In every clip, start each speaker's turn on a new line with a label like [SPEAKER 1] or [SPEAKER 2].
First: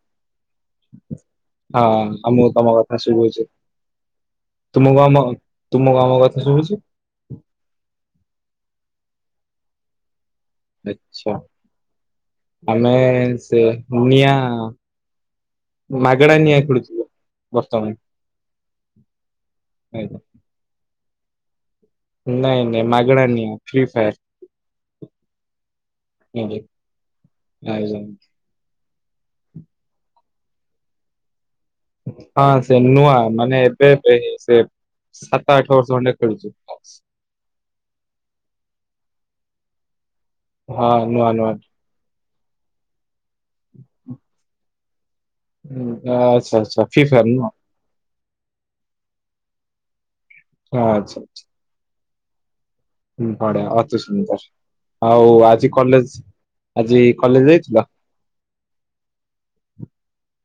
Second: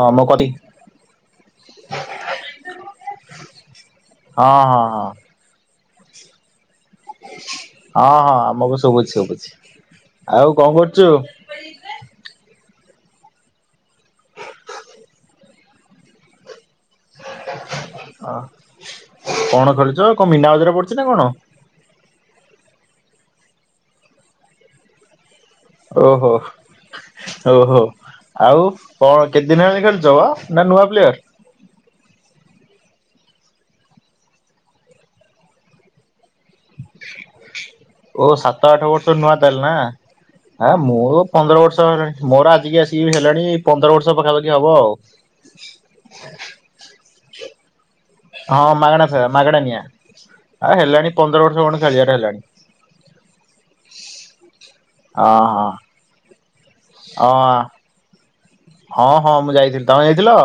[SPEAKER 1] ହଁ ମୋ କତି
[SPEAKER 2] ହଁ ଆମକୁ ତମ କଥା ଶୁଭୁଚି।
[SPEAKER 1] ହଁ ହଁ
[SPEAKER 2] ତୁମକୁ
[SPEAKER 1] ହଁ
[SPEAKER 2] ଆମ ତୁମକୁ ଆମ କଥା ଶୁଭୁଚି?
[SPEAKER 1] ହଁ ହଁ ଆମକୁ ଶୁଭୁଛି ଶୁଭୁଛି। ଆଉ କ
[SPEAKER 2] ଆଚ୍ଛା। ଆମେ ସେ ନିଆଁ ମାଗଣା ନିଆଁ ଖେଳୁଥିଲୁ। ବର୍ତ୍ତମାନ
[SPEAKER 1] ଅ କଣ ଖେଳୁଚ?
[SPEAKER 2] ଆଜ୍ଞା
[SPEAKER 1] କଣ ମୀନା ବଜାର ପଡିଚି ନା କଣ?
[SPEAKER 2] ନାଇଁ ନାଇଁ ମାଗଣା ନିଆଁ ଫ୍ରିଫାୟାର୍।
[SPEAKER 1] ଓହୋ। ଓହୋ।
[SPEAKER 2] ଆଜ୍ଞା
[SPEAKER 1] ଆଉ କଣ କେତେଦିନ ହେଲାଣୀ ଖେଳୁଛ ବା ନା ନୂଆ ପ୍ଲେୟାର?
[SPEAKER 2] ହଁ ସେ ନୂଆ ମାନେ ଏବେବେ ସେ ସାତ ଆଠ ବର୍ଷ ଖଣ୍ଡେ ଖେଳୁଛି।
[SPEAKER 1] ଓ ସାତ ଆଠ ବର୍ଷ ନୂଆ ତାହାଲେ ନା। ଆ
[SPEAKER 2] ହଁ
[SPEAKER 1] ମୁଁ
[SPEAKER 2] ନୂଆ ନୂଆ
[SPEAKER 1] ପନ୍ଦର ବର୍ଷ ହେଲାଣି ମୋର ଆଜିକି ଆସି କି ହେଲାଣି ପନ୍ଦର ବର୍ଷ ପାଖାପାଖି ହବ ଆଉ।
[SPEAKER 2] ହୁଁ ଆଛା ଆଚ୍ଛା ଫ୍ରି ଫାୟାର୍ ନୁହ।
[SPEAKER 1] ହଁ ମାଗଣା ଫେ ମାଗଣା ନିଆଁ ଆଉ
[SPEAKER 2] ହଁ,
[SPEAKER 1] ହେଲାଣି
[SPEAKER 2] ଆଚ୍ଛା।
[SPEAKER 1] ପନ୍ଦର ବର୍ଷ ଖଣ୍ଡେ ଖେଳିବାର ହେଲାଣି।
[SPEAKER 2] ହ ବଢିଆ ଅତି ସୁନ୍ଦର ଆଉ
[SPEAKER 1] ହଁ ହଁ।
[SPEAKER 2] ଆଜି କଲେଜ ଆଜି
[SPEAKER 1] ଅ
[SPEAKER 2] କଲେଜ ଯାଇଥିଲ?
[SPEAKER 1] ହଁ ହଁ ମୁଁ ଯାଇଥିଲି ତମେ ଯାଇଥିଲ?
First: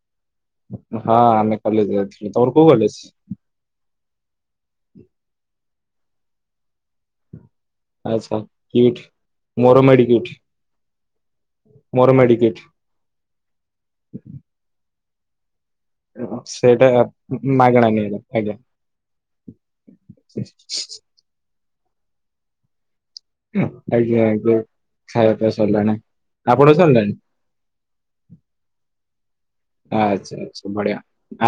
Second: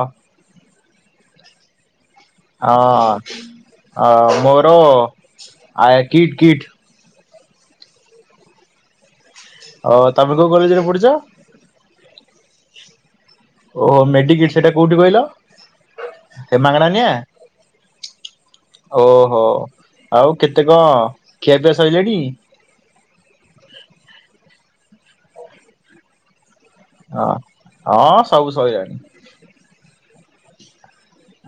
[SPEAKER 2] ହଁ ଆମେ କଲେଜ ଯାଇଥିଲୁ। ତମର କୋଉ କଲେଜ?
[SPEAKER 1] ହଁ ଅ ମୋର ଆ କିଟ୍ କିଟ୍।
[SPEAKER 2] ଆଛା କିଟ୍ ମୋର
[SPEAKER 1] ଅ ତମେ
[SPEAKER 2] ମେଡିକିଟ
[SPEAKER 1] କୋଉ କଲେଜରେ ପଢୁଛ?
[SPEAKER 2] ମୋର ମେଡିକିଟ।
[SPEAKER 1] ଓ ମେଡିକିଟ ସେଟା କୋଉଠି କହିଲ? ହେ
[SPEAKER 2] ସେଇଟା
[SPEAKER 1] ମାଗଣା ନିଆ
[SPEAKER 2] ମାଗଣା ନିଆଗଲା ଆଜ୍ଞା।
[SPEAKER 1] ଓହୋ। ଆଉ କେତେ କଣ ଖିଆପିଆ ସରିଲାଣି?
[SPEAKER 2] ଆଜ୍ଞା ଆଜ୍ଞା ଖାଇବା ପିଇବା ସରିଲାଣି। ଆପଣଙ୍କ ସରିଲା?
[SPEAKER 1] ହ ହଁ ସବୁ ସରିଲାଣି।
[SPEAKER 2] ଆଚ୍ଛା ଆଚ୍ଛା ବଢିଆ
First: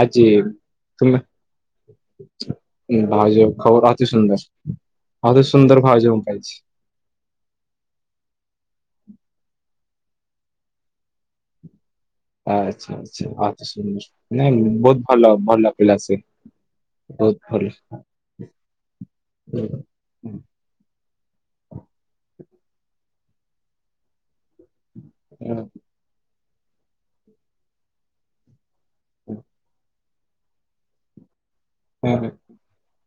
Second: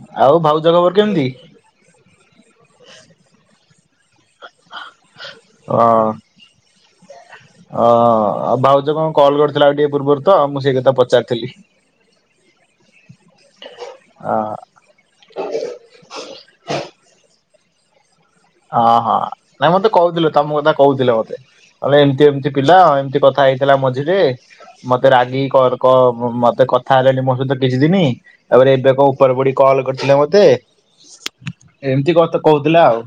[SPEAKER 2] ଆଜି
[SPEAKER 1] ଆଉ ଭାଉଜ ଖବର
[SPEAKER 2] ତୁମେ
[SPEAKER 1] କେମିତି?
[SPEAKER 2] ହଁ ଭାଉଜ ଖବର ଅତି ସୁନ୍ଦର। ଅତି
[SPEAKER 1] ଅ
[SPEAKER 2] ସୁନ୍ଦର ଭାଉଜ ମୁ ପାଇଛି।
[SPEAKER 1] ଅ ଆଉ ଭାଉଜ କଣ କଲ୍ କରିଥିଲା ଆଉ ଟିକେ ପୂର୍ବରୁ ତ ମୁଁ ସେଇ କଥା ପଚାରିଥିଲି।
[SPEAKER 2] ଆଚ୍ଛା ଆଚ୍ଛା ଆଚ୍ଛା
[SPEAKER 1] ଅ
[SPEAKER 2] ଆଚ୍ଛା ନାଇଁ ବହୁ ଭଲ ଭଲ ପିଲା ସେ ବହୁତ ଭଲ।
[SPEAKER 1] ଓ ହଁ ନାଇଁ ମତେ କହୁଥିଲେ ତମ କଥା କହୁଥିଲେ ମତେ। କହିଲେ ଏମିତି ଏମିତି ପିଲା ଏମିତି କଥା ହେଇଥିଲା ମଝିରେ। ମତେ ରାଗିକି କ କ ମତେ କଥା ହେଲେନି ମୋ ସହିତ କିଛି ଦିନ ତାପରେ ଏବେ କ ଉପରେପଡ଼ି କଲ କରିଥିଲେ ମତେ। ଏମିତି କଥା କହୁଥିଲେ ଆଉ।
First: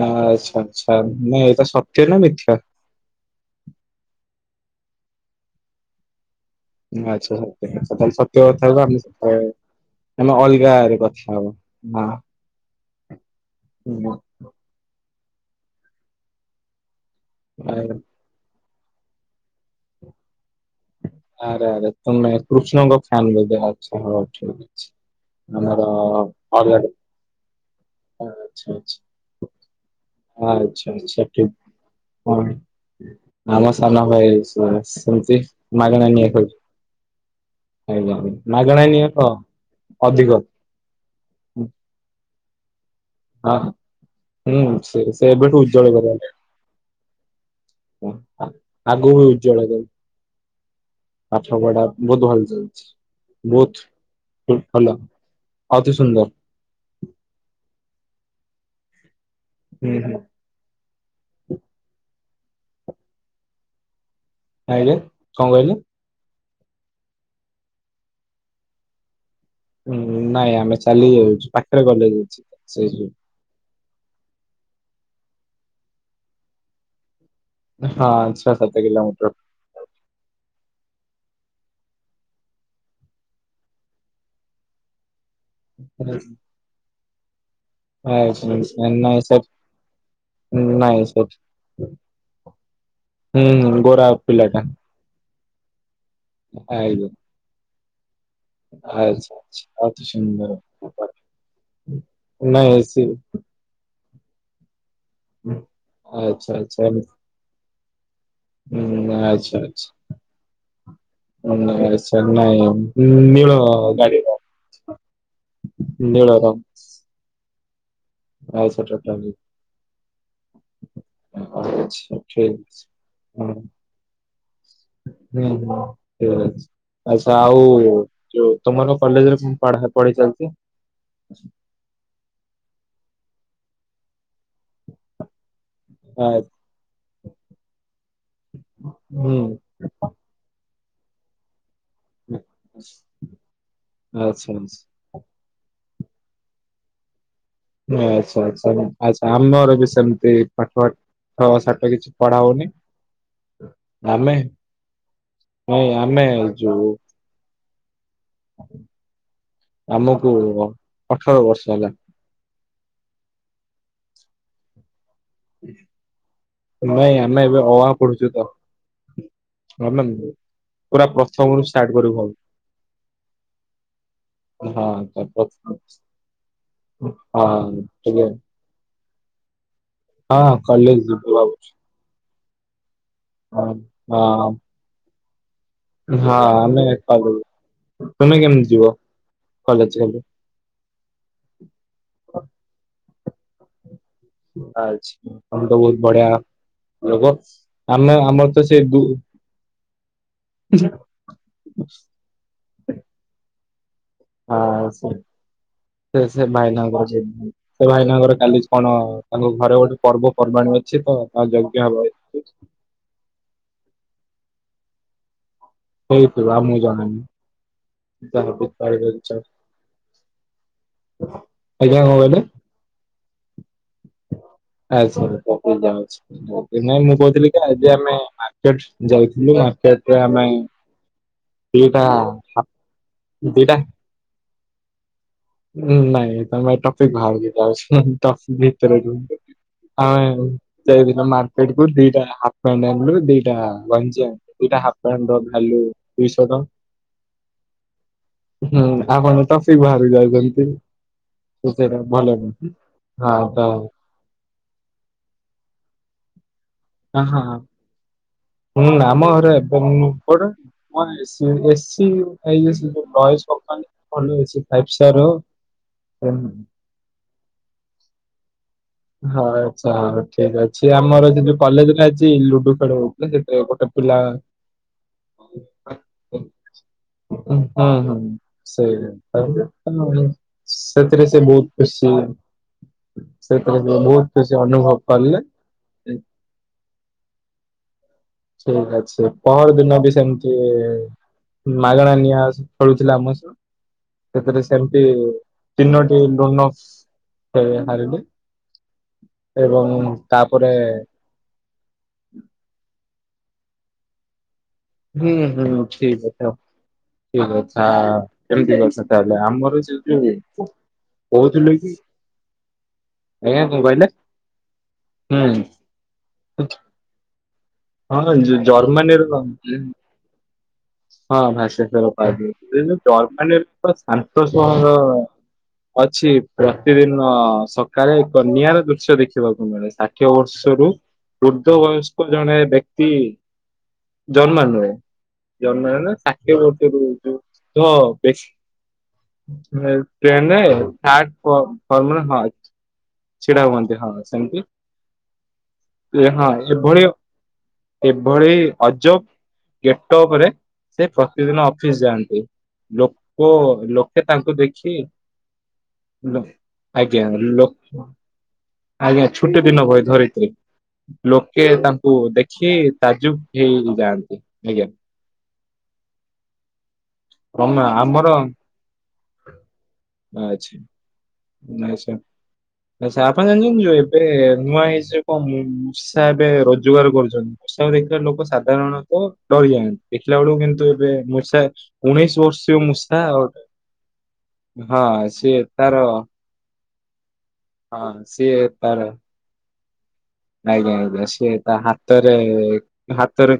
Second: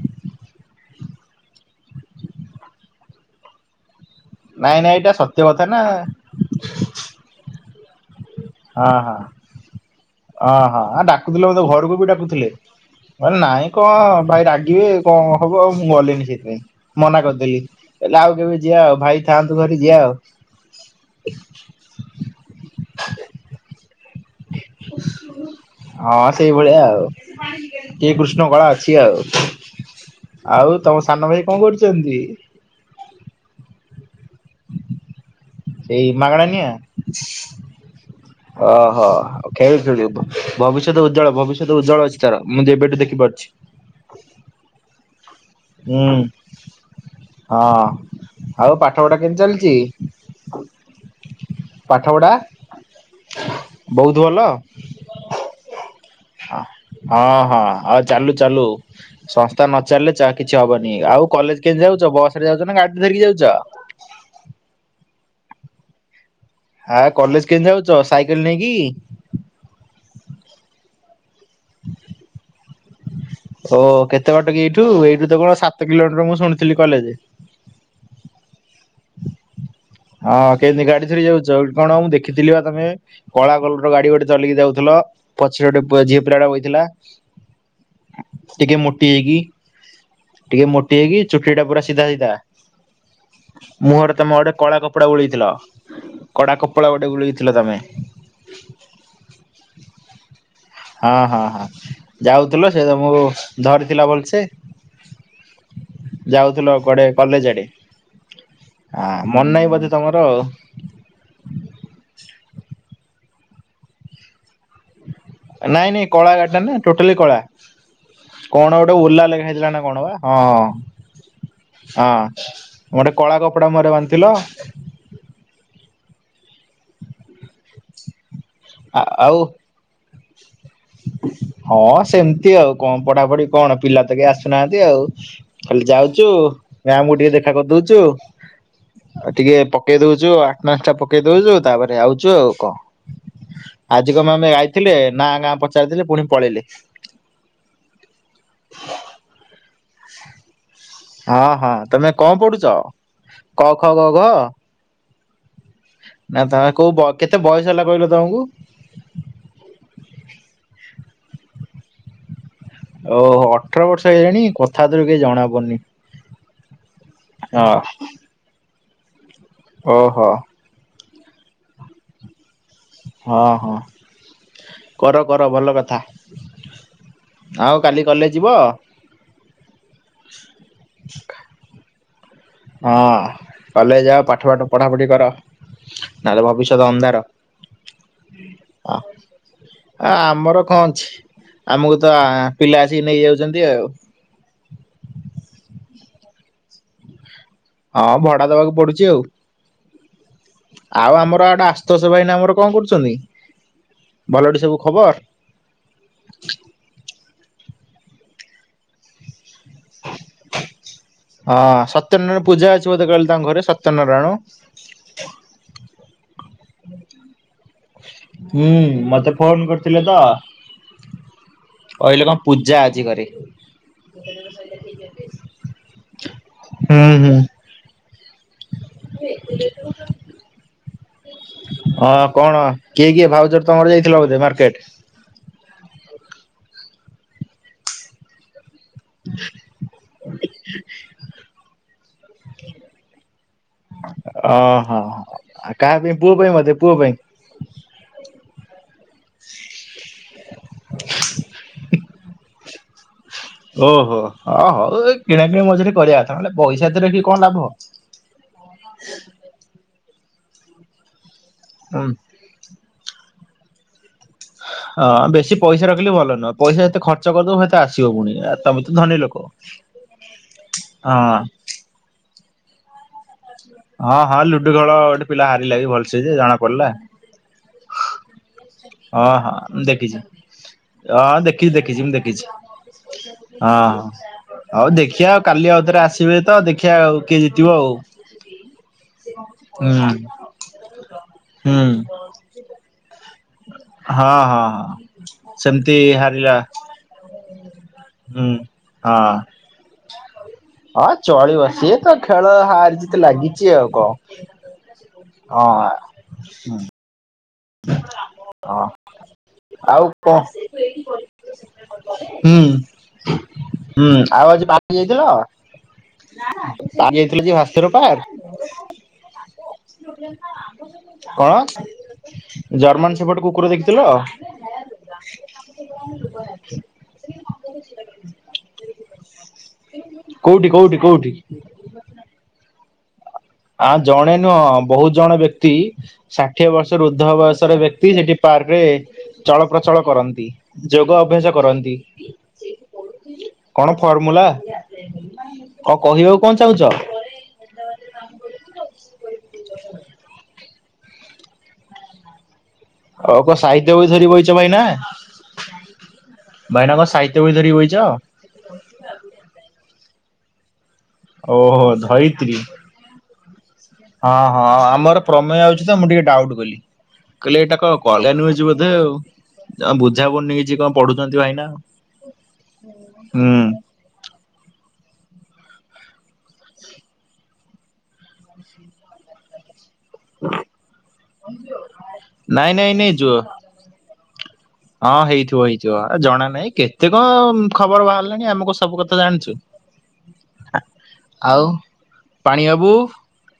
[SPEAKER 2] ନା ଆଚ୍ଛା ଆଚ୍ଛା ନାଇଁ ଏଟା ସତ୍ୟ ନା ମିଥ୍ୟା।
[SPEAKER 1] ନାଇଁ ନାଇଁ ଏଇଟା ସତ୍ୟ କଥା ନା।
[SPEAKER 2] ଆଚ୍ଛା ସତେ ସତ୍ୟ କଥାକୁ ଆମେ ଆମେ
[SPEAKER 1] ଅହଁ
[SPEAKER 2] ଅଲଗାରେ
[SPEAKER 1] ଆଉ
[SPEAKER 2] କଥା
[SPEAKER 1] ଡାକୁଥିଲେ ମତେ ଘରକୁ
[SPEAKER 2] ହବା
[SPEAKER 1] ବି
[SPEAKER 2] ହଁ।
[SPEAKER 1] ଡାକୁଥିଲେ। ହ ନାଇଁ
[SPEAKER 2] ହୁଁ,
[SPEAKER 1] କଣ ଭାଇ ରାଗିବେ କଣ ହବ ଆଉ ମୁଁ ଗଲିନି ସେଥିପାଇଁ ମନା କରିଦେଲି କହିଲି ଆଉ କେବେ ଯିବା ଆଉ ଭାଇ ଥାଆନ୍ତୁ ଘରେ ଯିବା ଆଉ।
[SPEAKER 2] ଆରେ ଆରେ ତୁମେ କୃଷ୍ଣଙ୍କ ଫ୍ୟାନ୍ ବୋଧେ ଆଚ୍ଛା ହଉ। ଠିକ ଅଛି। ଆମର
[SPEAKER 1] ହଁ ସେଇଭଳିଆ
[SPEAKER 2] ଅଲଗା
[SPEAKER 1] ଆଉ ଟିକେ କୃଷ୍ଣ କଳା
[SPEAKER 2] ଆଚ୍ଛା
[SPEAKER 1] ଅଛି
[SPEAKER 2] ଆଚ୍ଛା
[SPEAKER 1] ଆଉ। ଆଉ
[SPEAKER 2] ଆଚ୍ଛା
[SPEAKER 1] ତମ
[SPEAKER 2] ଆଚ୍ଛା
[SPEAKER 1] ସାନ ଭାଇ
[SPEAKER 2] ଠିକ
[SPEAKER 1] କଣ କରୁଛନ୍ତି?
[SPEAKER 2] ହଁ। ଆମ ସାନ ଭାଇ ଖେଳୁଛନ୍ତି।
[SPEAKER 1] ଏଇ ମାଗଣା ନିଆ
[SPEAKER 2] ଆଜ୍ଞା ଆଜ୍ଞା। ମାଗଣା
[SPEAKER 1] ଓହୋ
[SPEAKER 2] ନିଆଁ
[SPEAKER 1] ଆ
[SPEAKER 2] ତ
[SPEAKER 1] ଖେଳୁ ଖେଳ
[SPEAKER 2] ଅଧିକ
[SPEAKER 1] ଭବିଷ୍ୟତ ଉଜ୍ଜ୍ୱଳ ଭବିଷ୍ୟତ ଉଜ୍ଜ୍ୱଳ ଅଛି ତାର ମୁଁ ଯେବେଠୁ ଦେଖି ପାରୁଛି।
[SPEAKER 2] ହଁ ହୁଁ ସେ ସେ ଏବେଠୁ ଉଜ୍ଜ୍ବଳ
[SPEAKER 1] ହୁଁ
[SPEAKER 2] କରେ।
[SPEAKER 1] ହଁ ଆଉ ପାଠ
[SPEAKER 2] ଆଗକୁ
[SPEAKER 1] ପଢ଼ା
[SPEAKER 2] ବି
[SPEAKER 1] କେମିତି
[SPEAKER 2] ଉଜ୍ଜଳ କରୁ
[SPEAKER 1] ଚାଲିଛି?
[SPEAKER 2] ପାଠ ପଢ଼ା
[SPEAKER 1] ପାଠ
[SPEAKER 2] ବହୁତ
[SPEAKER 1] ପଢା?
[SPEAKER 2] ଭଲ ଚାଲିଛି। ବହୁତ ଭଲ ଅତି ସୁନ୍ଦର।
[SPEAKER 1] ହଁ ହଁ ଆଉ ଚାଲୁ ଚାଲୁ ସଂସ୍ଥା ନ
[SPEAKER 2] ହୁଁ
[SPEAKER 1] ଚାଲିଲେ
[SPEAKER 2] ହୁଁ,
[SPEAKER 1] ଚାଲ କିଛି ହବନି ଆଉ କଲେଜ କେମିତି ଯାଉଛ ବସ ରେ ଯାଉଛ ନା ଗାଡ଼ି ଧରିକି ଯାଉଛ?
[SPEAKER 2] ଆଜ୍ଞା କଣ କହିଲେ?
[SPEAKER 1] ଆ କଲେଜ କେମିତି ଯାଉଛ ସାଇକେଲ ନେଇକି?
[SPEAKER 2] ହଁ ନାଇଁ ଆମେ ଚାଲିକି ଯାଉଛୁ ପାଖରେ କଲେଜ ଅଛି ସେଥିପାଇଁ।
[SPEAKER 1] ଓ କେତେ ବାଟ କି ଏଇଠୁ ଏଇଠୁ ତ କଣ ସାତ କିଲୋମିଟର ମୁଁ ଶୁଣିଥିଲି କଲେଜ।
[SPEAKER 2] ହଁ ଛଅ ସାତ କିିଲୋମିଟର।
[SPEAKER 1] ହଁ କେମିତି ଗାଡ଼ି ଧରି ଯାଉଛ କଣ ମୁଁ ଦେଖିଥିଲି ବା ତମେ କଳା କଲର ଗାଡ଼ି ଗୋଟେ ଚଲିକି ଯାଉଥିଲା ପଛରେ ଗୋଟେ ପୁଅ ଝିଅ ପିଲାଟେ ବଇଥିଲା।
[SPEAKER 2] ଆଛା
[SPEAKER 1] ଟିକେ
[SPEAKER 2] ଏ
[SPEAKER 1] ମୋଟି
[SPEAKER 2] ନାଇଁ
[SPEAKER 1] ହେଇକି
[SPEAKER 2] ସାର୍
[SPEAKER 1] ଟିକେ ମୋଟି
[SPEAKER 2] ନାଇଁ
[SPEAKER 1] ହେଇକି
[SPEAKER 2] ସାର୍
[SPEAKER 1] ଚୁଟି ଟା ପୁରା ସିଧା ସିଧା।
[SPEAKER 2] ହୁଁ ଗୋରା
[SPEAKER 1] ମୁହଁରେ ତମେ ଗୋଟେ
[SPEAKER 2] ପିଲାଟା
[SPEAKER 1] କଳା କପଡ଼ା ବୁଳେଇଥିଲ କଳା କପଡ଼ା ଗୋଟେ ବୁଳେଇଥିଲ ତମେ।
[SPEAKER 2] ଆଛା ଆଛା ଅତି ସୁନ୍ଦର ଭଲ।
[SPEAKER 1] ହଁ ହଁ ହଁ ଯାଉଥିଲ ସେ ତମକୁ ଧରିଥିଲା ଭଲ ସେ।
[SPEAKER 2] ଆଚ୍ଛା
[SPEAKER 1] ଯାଉଥିଲ
[SPEAKER 2] ଆଚ୍ଛା ହୁଁ
[SPEAKER 1] କୁଆଡ଼େ କଲେଜ ଆଡ଼େ। ଆ ମନ
[SPEAKER 2] ଆଚ୍ଛା
[SPEAKER 1] ନାହିଁ
[SPEAKER 2] ଆଚ୍ଛା।
[SPEAKER 1] ବୋଧେ ତମର ଆଉ।
[SPEAKER 2] ଆଚ୍ଛା ନାଇଁ ନୀଳ ଗାଡ଼ି ର
[SPEAKER 1] ନାଇଁ ନାଇଁ କଳା
[SPEAKER 2] ରଙ୍ଗ।
[SPEAKER 1] ଗାଡ଼ିଟା ନା ଟୋଟାଲି କଳା। କଣ
[SPEAKER 2] ଆଚ୍ଛା ଆଚ୍ଛା
[SPEAKER 1] ଗୋଟେ ଓଲା
[SPEAKER 2] ଠିକ୍
[SPEAKER 1] ଲେଖା ହେଇଥିଲା ନା କଣ ବା ହଁ। ହଁ
[SPEAKER 2] ଅଛି।
[SPEAKER 1] ଗୋଟେ କଳା
[SPEAKER 2] ହଁ।
[SPEAKER 1] କପଡ଼ା ମୁହଁରେ ବାନ୍ଧିଥିଲ।
[SPEAKER 2] ହୁଁ ହୁଁ ଆଛା ଆଉ ଯୋଉ ତମର
[SPEAKER 1] ଆ ଆଉ
[SPEAKER 2] କଲେଜରେ କଣ ପଢା ପଢ଼େଇ ଚାଲିଛି।
[SPEAKER 1] ହଁ ସେମିତି ଆଉ କଣ ପଢ଼ା ପଢ଼ି କଣ ପିଲା ତ କେହି ଆସୁନାହାନ୍ତି ଆଉ। କାଲି ଯାଉଛୁ
[SPEAKER 2] ଆ,
[SPEAKER 1] ମ୍ୟାମକୁ ଟିକେ ଦେଖା କରିଦଉଛୁ। ଆଉ
[SPEAKER 2] ହୁଁ
[SPEAKER 1] ଟିକେ ପକେଇ ଦଉଛୁ ଆତେଣ୍ଡନେସ୍ ଟା ପକେଇ ଦଉଛୁ ତାପରେ। ଆଉଛୁ ଆଉ କଣ ଆଜି କଣ ଆମେ
[SPEAKER 2] ଆଚ୍ଛା ଆଚ୍ଛା
[SPEAKER 1] ଆଇଥିଲେ ନା ଗାଁ ପ ଚାରିଦେଲେ ପୁଣି ପଳେଇଲେ।
[SPEAKER 2] ଓ ଆଛା ଆଛା ଆଛା ଆମର ବି ସେମିତି
[SPEAKER 1] ହଁ
[SPEAKER 2] ପାଠ
[SPEAKER 1] ହଁ
[SPEAKER 2] ସାଠ
[SPEAKER 1] ତମେ
[SPEAKER 2] କିଛି
[SPEAKER 1] କଣ
[SPEAKER 2] ପଢା
[SPEAKER 1] ପଢୁଛ?
[SPEAKER 2] ହଉନି
[SPEAKER 1] କ ଖ ଗ ଘ
[SPEAKER 2] ଆମେ ନାଇଁ ଆମେ
[SPEAKER 1] ନା ତମେ
[SPEAKER 2] ଯଉ
[SPEAKER 1] କୋଉ ବ କେତେ ବୟସ ହେଲା କହିଲ ତମକୁ?
[SPEAKER 2] ଆମକୁ ଅଠର ବର୍ଷ ହେଲା।
[SPEAKER 1] ଓହୋ ଅଠର ବର୍ଷ ହେଲାଣି କଥା ବାର୍ତା ରୁ କାଇଁ ଜଣା ପଡୁନି।
[SPEAKER 2] ନାଇଁ ଆମେ ଏବେ ଅ
[SPEAKER 1] ହଁ
[SPEAKER 2] ଆ ପଡୁଛୁ ତ ଆ
[SPEAKER 1] ଓହୋ।
[SPEAKER 2] ପୁରା ପ୍ରଥମରୁୁ ଷ୍ଟାର୍ଟ କରିବୁ।
[SPEAKER 1] ହଁ ହଁ।
[SPEAKER 2] ହଁ ତ
[SPEAKER 1] କର କର
[SPEAKER 2] ପ୍ରଥମ
[SPEAKER 1] ଭଲ କଥା
[SPEAKER 2] ହଁ
[SPEAKER 1] ଆଉ କାଲି
[SPEAKER 2] ଟିକେ
[SPEAKER 1] କଲେଜ ଯିବ।
[SPEAKER 2] ହଁ କଲେଜ ଯିବୁ ଭାବୁଚୁ।
[SPEAKER 1] ହଁ କଲେଜ ଯାଅ ପାଠ
[SPEAKER 2] ହଁ
[SPEAKER 1] ପାଠ ପଢାପଢି କର।
[SPEAKER 2] ହଁ
[SPEAKER 1] ନହେଲେ ଭବିଷ୍ୟତ
[SPEAKER 2] ଆମେ
[SPEAKER 1] ଅନ୍ଧାର।
[SPEAKER 2] ଏପାଳୁ ତମେ କେମିତି ଯିବ। କଲେଜ
[SPEAKER 1] ଆ
[SPEAKER 2] କାଲି?
[SPEAKER 1] ଆମର କଣ ଅଛି ଆମକୁ ତ ପିଲା ଆସିକି ନେଇ ଯାଉଛନ୍ତି ଆଉ।
[SPEAKER 2] ଆଛ ତମେ ତ ବହୁତ ବଢିଆ ଲୋକ।
[SPEAKER 1] ହଁ
[SPEAKER 2] ଆମେ
[SPEAKER 1] ଭଡା
[SPEAKER 2] ଆମର ତ
[SPEAKER 1] ଦବାକୁ
[SPEAKER 2] ସେଇ ଦୁ
[SPEAKER 1] ପଡୁଛି ଆଉ ଆଉ ଆମର ଆଡ଼େ ଆସ୍ତୋଷ ଭାଇ ଏଇନା ଆମର କଣ କରୁଛନ୍ତି? ଭଲଟି ସବୁ
[SPEAKER 2] ହଁ ସେ
[SPEAKER 1] ଖବର?
[SPEAKER 2] ସେ ସେ ଭାଇନାଙ୍କର ଯ ସେ ଭାଇନାଙ୍କର କାଲି କଣ ତାଙ୍କ ଘରେ ଗୋଟେ ପର୍ବପର୍ବାଣୀ ଅଛି ତ ତାର
[SPEAKER 1] ହଁ
[SPEAKER 2] ଯଜ୍ଞ ହବ।
[SPEAKER 1] ସତ୍ୟନାରାୟଣ ପୂଜା ଅଛି ବୋଧେ କାଲି ତାଙ୍କ ଘରେ ସତ୍ୟନାରାୟଣ।
[SPEAKER 2] ହଉଥିବ ଆମ କୁ ଜଣା ନାହିଁ।
[SPEAKER 1] ହୁଁ ମତେ ଫୋନ କରିଥିଲେ ତ। କହିଲେ କଣ ପୂଜା ଆଛି ଘରେ।
[SPEAKER 2] ଆଛା [unintelligible] ନାଇଁ
[SPEAKER 1] ହୁଁ
[SPEAKER 2] ମୁଁ
[SPEAKER 1] ହୁଁ
[SPEAKER 2] କହୁଥିଲି କଣ ଏବେ ଆମେ ମାର୍କେଟ ଯାଇଥିଲୁ ମାର୍କେଟ ରେ ଆମେ। ଦିଟା
[SPEAKER 1] ହଁ କଣ କିଏ କିଏ ଭାଉଜର
[SPEAKER 2] ଦିଟା
[SPEAKER 1] ତମର ଯାଇଥିଲା ବୋଧେ ମାର୍କେଟ।
[SPEAKER 2] ନାଇଁ ତମେ ଟପିକ୍ ଭାଉଜ ଫାଉଜ ଟପିକ [unintelligible] ସେଦିନ ମକେର୍ଟ କୁ ଦିଟା ହା ହାପ ପାଣ୍ଟ ଆଣିଲୁ ଦିଟା ଗଞ୍ଜି ଆଣିଲୁ ଦିଟା
[SPEAKER 1] ଓହୋ
[SPEAKER 2] ହାପ ପାଣ୍ଟ ର ଭ୍ୟାଲୁ
[SPEAKER 1] କାହା ପାଇଁ ପୁଅ ପାଇଁ
[SPEAKER 2] ଦୁଇସହ ଟଙ୍କ
[SPEAKER 1] ବୋଧେ ପୁଅ ପାଇଁ?
[SPEAKER 2] ହୁଁ ଆପଣ ଟପିକ ବାହାରେ ଯାଉଚନ୍ତି ସେ ସେଟା ଭଲ ନୁହୁଁ।
[SPEAKER 1] ଓହୋ ହ ହଉ ଏ କିଣାକିଣି ମଝିରେ କରିବା କଥା ନହେଲେ ପଇସା ଏତେ ରଖିକି କଣ ଲାଭ।
[SPEAKER 2] ହଁ ଆମ ଘରେ ଏପଟେ କ ଏସି
[SPEAKER 1] ହୁଁ
[SPEAKER 2] ଏସି ଏଇନେ ସିଏ ଯୋଉ ନଏଜ୍ କମ୍ପାନୀ ଭଲ ଏସି ଫାଇଭ୍ ଷ୍ଟାର
[SPEAKER 1] ହଁ ବେଶୀ ପଇସା ରଖିଲେ
[SPEAKER 2] ର
[SPEAKER 1] ଭଲ ନୁହଁ ପଇସା ଯେତେ ଖର୍ଚ୍ଚ କରିଦବୁ ସେତେ ଆସିବ ପୁଣି ଆ ତମେ ତ ଧନୀ ଲୋକ।
[SPEAKER 2] ହଁ ଆଛା ହଉ ଠିକ ଅଛି
[SPEAKER 1] ହଁ
[SPEAKER 2] ଆମର ସେ ଯୋଉ କଲେଜରେ ଆଜି ଲୁଡୁ ଖେଳ ହଉଥିଲା ସେଇଥିରେ
[SPEAKER 1] ହଁ ହଁ ଲୁଡୁ ଖେଳ ଗୋଟେ ପିଲା ହାରିଲା ଯେ ଭଲସେ ଯେ ଜଣା ପଡିଲା।
[SPEAKER 2] [unintelligible]
[SPEAKER 1] ହଁ
[SPEAKER 2] ସେଇରା
[SPEAKER 1] ହଁ ମୁଁ ଦେଖିଛି।
[SPEAKER 2] [unintelligible] ସେଥିରେ
[SPEAKER 1] ହଁ
[SPEAKER 2] ସେ
[SPEAKER 1] ଦେଖିଛି
[SPEAKER 2] ବହୁତ
[SPEAKER 1] ଦେଖିଛି ମୁଁ
[SPEAKER 2] ଖୁସି ହୁଏ।
[SPEAKER 1] ଦେଖିଛି
[SPEAKER 2] ଖୁସି
[SPEAKER 1] ହଁ
[SPEAKER 2] ଅନୁଭବ
[SPEAKER 1] ହଉ ଦେଖିବା
[SPEAKER 2] କଲେ।
[SPEAKER 1] ଆଉ କାଲି ଆଉ ଥରେ ଆସିବେ ତ ଦେଖିଆ ଆଉ କିଏ ଜିତବ ଆଉ।
[SPEAKER 2] ଠିକ ଅଛି ପହର
[SPEAKER 1] ହୁଁ
[SPEAKER 2] ଦିନ ବି
[SPEAKER 1] ହୁଁ
[SPEAKER 2] ସେମିତି ମାଗଣା ନିଆସ ଖେଳୁଥିଲା ଆମ ସହ
[SPEAKER 1] ହଁ
[SPEAKER 2] ସେଥିରେ
[SPEAKER 1] ହଁ
[SPEAKER 2] ସେମିତି
[SPEAKER 1] ହଁ। ସେମିତି
[SPEAKER 2] ତିନୋଟି
[SPEAKER 1] ହାରିଲା
[SPEAKER 2] ଡୋନକ୍ସ ଖେଳରେ ହାରିଲେ
[SPEAKER 1] ହୁଁ
[SPEAKER 2] ଏବଂ ତାପରେ
[SPEAKER 1] ଅ ଚଳିବ ସିଏ ତ ଖେଳ ହାର ଜିତ୍‌ ଲାଗିଚି ଆଉ କଣ।
[SPEAKER 2] ହୁଁ ହୁଁ
[SPEAKER 1] ହଁ।
[SPEAKER 2] ଠିକ୍ କଥା। ଠିକ କଥା ଏମିତି
[SPEAKER 1] ହଁ
[SPEAKER 2] କଥା ତାହେଲେ ଆମର
[SPEAKER 1] ଆଉ
[SPEAKER 2] ଯେବେ ବି
[SPEAKER 1] କଣ ହୁଁ
[SPEAKER 2] ଆଜ୍ଞା କଣ କହିଲେ
[SPEAKER 1] ହୁଁ ଆଉ ଆଜି ଭାଟି ଯାଇଥିଲ?
[SPEAKER 2] ହୁଁ
[SPEAKER 1] ବାହାରି ଯାଇଥିଲି ଯେ ଭା
[SPEAKER 2] ହଁ ହଁ ଜ ଜର୍ମାନୀ ରୁ ନ ହଁ
[SPEAKER 1] କଣ
[SPEAKER 2] [unintelligible] କିନ୍ତୁ
[SPEAKER 1] ଜର୍ମାନ ସେପଟ କୁକୁର
[SPEAKER 2] ଜର୍ମାନୀରୁର
[SPEAKER 1] ଦେଖିଥିଲ
[SPEAKER 2] ଶାନ୍ତ ସହର ଅଛି ପ୍ରତିଦିନ ସକାଳେ ଏକ ନିଆରା ଦୃଶ୍ୟ ଦେଖିବାକୁ ମିଳେ ଷାଠିଏ
[SPEAKER 1] କୋଉଠି
[SPEAKER 2] ବର୍ଷରୁ
[SPEAKER 1] କୋଉଠି କୋଉଠି?
[SPEAKER 2] ବୃଦ୍ଧ ବୟସ୍କ ଜଣେ ବ୍ୟକ୍ତି
[SPEAKER 1] ଆଁ ଜଣେ ନୁହଁ
[SPEAKER 2] ଜର୍ମାନୀରେ
[SPEAKER 1] ବହୁତ ଜଣ ବ୍ୟକ୍ତ
[SPEAKER 2] ଜର୍ମାନୀରେ
[SPEAKER 1] ବ୍ୟକ୍ତି ଷାଠିଏ
[SPEAKER 2] ବର୍ଷରୁ
[SPEAKER 1] ବର୍ଷର ଉର୍ଦ୍ଧ ବୟସର
[SPEAKER 2] ବୃଦ୍ଧ
[SPEAKER 1] ବ୍ୟକ୍ତି ସେଠି ପାର୍କ ରେ ଚଳ ପ୍ରଚଳ କରନ୍ତି
[SPEAKER 2] ଟ୍ରେନରେ
[SPEAKER 1] ଯୋଗ ଅଭ୍ୟାସ
[SPEAKER 2] ଥାର୍ଡ
[SPEAKER 1] କରନ୍ତି।
[SPEAKER 2] ଫର୍ମରେ ହଁ ଛିଡା ହୁଅନ୍ତି
[SPEAKER 1] କଣ
[SPEAKER 2] ହଁ
[SPEAKER 1] ଫର୍ମୁଲା
[SPEAKER 2] ସେମିତି
[SPEAKER 1] କ କହିବାକୁ
[SPEAKER 2] ହଁ
[SPEAKER 1] କଣ ଚାହୁଁଚ?
[SPEAKER 2] ଏଭଳି ଏଭଳି ଅଜବ ଗେଟ୍ଅପ୍ ରେ ସେ ପ୍ରତିଦିନ ଅଫିସ୍ ଯାଆନ୍ତି।
[SPEAKER 1] ଆଉ
[SPEAKER 2] ଲୋକ
[SPEAKER 1] କଣ ସାହିତ୍ୟ ବହି
[SPEAKER 2] ଲୋକେ
[SPEAKER 1] ଧରି ବଇଛ
[SPEAKER 2] ତାଙ୍କୁ
[SPEAKER 1] ଭାଇନା?
[SPEAKER 2] ଦେଖି ଲୋ
[SPEAKER 1] ଭାଇନା କଣ
[SPEAKER 2] ଆଜ୍ଞା
[SPEAKER 1] ସାହିତ୍ୟ ବହି
[SPEAKER 2] ଲୋ
[SPEAKER 1] ଧରି ବଇଛ
[SPEAKER 2] ଆଜ୍ଞା ଛୁଟି ଦିନ ଭଏ ଧରିତ୍ରୀ ଲୋକେ
[SPEAKER 1] ଓହୋ
[SPEAKER 2] ତାଙ୍କୁ
[SPEAKER 1] ଧରିତ୍ରୀ।
[SPEAKER 2] ଦେଖି ତାଜୁବ୍ ହେଇଯାଆନ୍ତି
[SPEAKER 1] ହଁ ହଁ
[SPEAKER 2] ଏଇଆ।
[SPEAKER 1] ଆମର ପ୍ରମେୟ ଆଉଚି ତ ମୁଁ ଟିକେ ଡାଉଟ୍ କଲି କହିଲେ ଏଇଟା
[SPEAKER 2] ତମେ
[SPEAKER 1] କଁ [unintelligible]
[SPEAKER 2] ଆମର
[SPEAKER 1] ବୋଧେ ଆଉ ତାଙ୍କୁ ବୁଝାପଡୁନି କିଛି କଣ ପଢୁଚନ୍ତି ଭାଇ।
[SPEAKER 2] ନାଇଁ ସାର୍ ଆଚ୍ଛା ଆପଣ ଜଣିଚନ୍ତି ଯୋଉ ଏବେ ନୂଆ ହେଇଚି ଯୋଉ କଣ ମ୍ ମୂଷା ଏବେ ରୋଜଗାର କରୁଚନ୍ତି ମୂଷା ଦେଖିଲେ ଲୋକ ସାଧାରଣତଃ ଡରି ଯାଆନ୍ତି ଦେଖିଲା ବେଳକୁ କିନ୍ତୁ ଏବେ ମୂଷା ଉଣେଇଶି
[SPEAKER 1] ନାଇଁ
[SPEAKER 2] ବର୍ଷୀୟ
[SPEAKER 1] ନାଇଁ ନାଇଁ
[SPEAKER 2] ମୂଷା
[SPEAKER 1] ଯୋ
[SPEAKER 2] ଗୋଟେ
[SPEAKER 1] ହଁ ହେଇଥିବ ହେଇଥିବ ଆ ଜଣା ନାହିଁ କେତେ କଣ ଖବର
[SPEAKER 2] ହଁ
[SPEAKER 1] ବାହାରିଲାଣି
[SPEAKER 2] ସିଏ
[SPEAKER 1] ଆମେ କଣ ସବୁ କଥା ଜାଣୁଚେ।
[SPEAKER 2] ନାଇଁ ଭଣଜା ସିଏ ତା ହାତରେ
[SPEAKER 1] ପାଣି ବାବୁ
[SPEAKER 2] ତା ହାତରେ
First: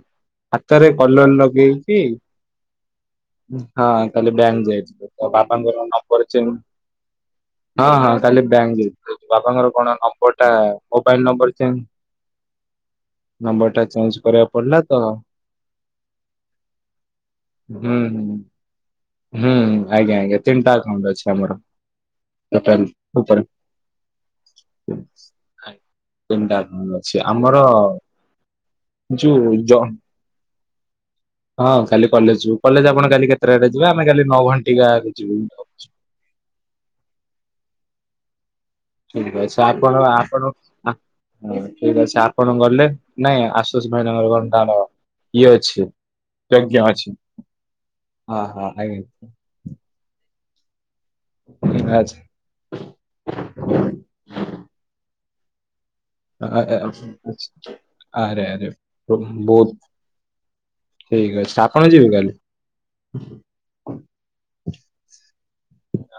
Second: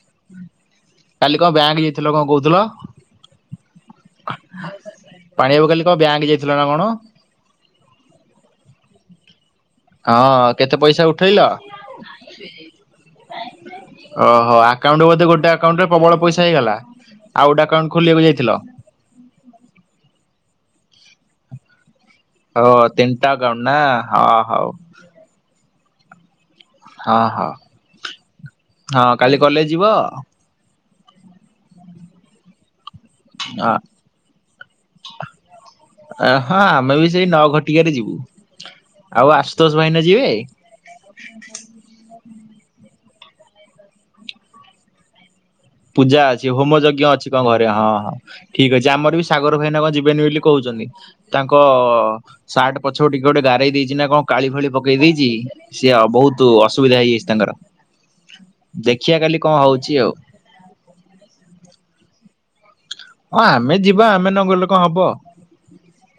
[SPEAKER 2] ହାତରେ କଲର
[SPEAKER 1] କାଲି କଣ ବ୍ୟାଙ୍କ
[SPEAKER 2] ଲଗେଇକି
[SPEAKER 1] ଯାଇଥିଲ କଣ କହୁଥିଲ?
[SPEAKER 2] ହଁ କାଲି ବ୍ୟାଙ୍କ ଯାଇଥିଲେ ତ
[SPEAKER 1] ପାଣି ବାବୁ କାଲି
[SPEAKER 2] ବାପାଙ୍କର
[SPEAKER 1] କଣ ବ୍ୟାଙ୍କ
[SPEAKER 2] ନମ୍ବର
[SPEAKER 1] ଯାଇଥିଲ
[SPEAKER 2] ଚେଞ୍ଜ
[SPEAKER 1] ନା କଣ?
[SPEAKER 2] ହଁ ହଁ କାଲି ବ୍ୟାଙ୍କ ଯାଇଥିଲି ବାପାଙ୍କର କଣ ନମ୍ବର
[SPEAKER 1] ହଁ
[SPEAKER 2] ଟା
[SPEAKER 1] କେତେ ପଇସା
[SPEAKER 2] ମୋବାଇଲ
[SPEAKER 1] ଉଠେଇଲ?
[SPEAKER 2] ନମ୍ବର କେମ
[SPEAKER 1] ଓହୋ
[SPEAKER 2] ତ
[SPEAKER 1] ଆକାଉଣ୍ଟ ବୋଧେ ଗୋଟେ ଆକାଉଣ୍ଟରେ ପ୍ରବଳ ପଇସା ହେଇଗଲା? ଆଉ ଗୋଟେ ଆକାଉଣ୍ଟ
[SPEAKER 2] ହୁଁ
[SPEAKER 1] ଖୋଲିବାକୁ
[SPEAKER 2] ହୁଁ
[SPEAKER 1] ଯାଇଥିଲ।
[SPEAKER 2] ହୁଁ ଆଜ୍ଞା ଆଜ୍ଞା ତିନିଟା ଆକାଉଣ୍ଟ ଅଛି ଆମର।
[SPEAKER 1] ଓ
[SPEAKER 2] ଟୋଟାଲ
[SPEAKER 1] ତିନିଟା
[SPEAKER 2] ଉପରେ।
[SPEAKER 1] ଆକାଉଣ୍ଟ ନା ହ ହଉ।
[SPEAKER 2] ତିନିଟା ଆକାଉଣ୍ଟ
[SPEAKER 1] ହଁ
[SPEAKER 2] ଅଛି
[SPEAKER 1] ହଉ
[SPEAKER 2] ଆମର
[SPEAKER 1] ହଁ କାଲି
[SPEAKER 2] ଯୋଉ
[SPEAKER 1] କଲେଜ
[SPEAKER 2] ଜ
[SPEAKER 1] ଯିବ?
[SPEAKER 2] ହଁ କାଲି କଲେଜ ଯିବୁ କଲେଜ ଆପଣ କାଲି କେତେଟାରେ ଯିବେ ଆମେ କାଲି ନଅ ଘଣ୍ଟିକାକୁ ଯିବୁ।
[SPEAKER 1] ହଁ ଆମେ ବି ସେଇ ନ ଘଟିକାରେ ଯିବୁ। ଆଉ
[SPEAKER 2] ଠିକ ଅଛି
[SPEAKER 1] ଆଶୁତୋଷ ଭାଇନା
[SPEAKER 2] ଆପଣ
[SPEAKER 1] ଯିବେ?
[SPEAKER 2] ଆପଣ ହଁ ଠିକ ଅଛି ଆପଣ ଗଲେ ନାଇଁ ଆସୁଷ ଭାଇଙ୍କର ଟଣ ଇଏ ଅଛି।
[SPEAKER 1] ପୂଜା ଅଛି ହୋମ ଯଜ୍ଞ ଅଛି କଣ ଘରେ ହଁ ହଁ
[SPEAKER 2] ହଁ
[SPEAKER 1] ଠିକ ଅଛି
[SPEAKER 2] ଆଜ୍ଞା
[SPEAKER 1] ଆମର ବି ସାଗର ସେ ଭାଇନା କଣ ଯିବେନି ବୋଲି କହୁଛନ୍ତି ତାଙ୍କ ସାର୍ଟ ପଛପଟେ କିଏ ଗୋଟେ ଗାରେଇ ଦେଇଛି ନା କଣ କାଳି ଫାଳି ପକେଇ ଦେଇଛି ସିଏ ବହୁତ ଅସୁବିଧା ହେଇଯାଇଛି ତାଙ୍କର
[SPEAKER 2] ଆରେ ଆରେ
[SPEAKER 1] ଦେଖିବା କାଲି କଣ
[SPEAKER 2] ବହୁତ
[SPEAKER 1] ହଉଛି ଆଉ।
[SPEAKER 2] ଠିକ ଅଛି ଆପଣ ଯିବେ କାଲି।
[SPEAKER 1] ହଁ ଆମେ ଯିବା ଆମେ ନ ଗଲେ କଣ ହବ।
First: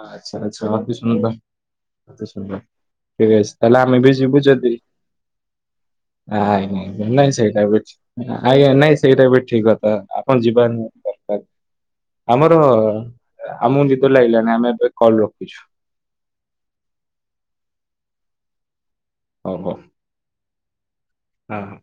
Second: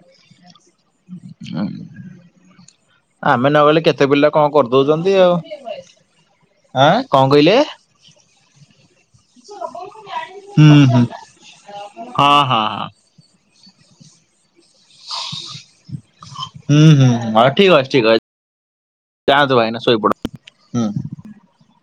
[SPEAKER 2] ଆଚ୍ଛା ଆଚ୍ଛା ଅତି ସୁନ୍ଦର ସୁନ୍ଦର। ଠିକ
[SPEAKER 1] ଆମେ ନଗଲେ
[SPEAKER 2] ତାହେଲେ
[SPEAKER 1] କେତେ
[SPEAKER 2] ଆମେବି
[SPEAKER 1] ପିଲା
[SPEAKER 2] ଯିବୁ
[SPEAKER 1] କଣ
[SPEAKER 2] ଯଦି
[SPEAKER 1] କରିଦଉଛନ୍ତି ଆଉ ଆଁ
[SPEAKER 2] ଆଜ୍ଞା
[SPEAKER 1] କଣ
[SPEAKER 2] ନାଇଁ
[SPEAKER 1] କହିଲେ?
[SPEAKER 2] ସେଇଟା ବି ଆଜ୍ଞା ନାଇଁ ସେଇଟା ବି ଠିକ କଥା ଆପଣ
[SPEAKER 1] ହୁଁ
[SPEAKER 2] ଯିବେନି
[SPEAKER 1] ହୁଁ ହଁ
[SPEAKER 2] ଆମର
[SPEAKER 1] ହଁ ହଁ
[SPEAKER 2] ଆମକୁ ନିଦ ଲାଗିଲାନି ଆମେ ଏବେ କଲ ରଖୁଛୁ।
[SPEAKER 1] ହୁଁ ହୁଁ ଉ ଠିକ ଅଛି ଠିକ ଅଛି
[SPEAKER 2] ହଉ
[SPEAKER 1] ଯାଆନ୍ତୁ
[SPEAKER 2] ହଉ
[SPEAKER 1] ଭାଇନା ଶୋଇପଡନ୍ତୁ। ହୁଁ
[SPEAKER 2] ହଁ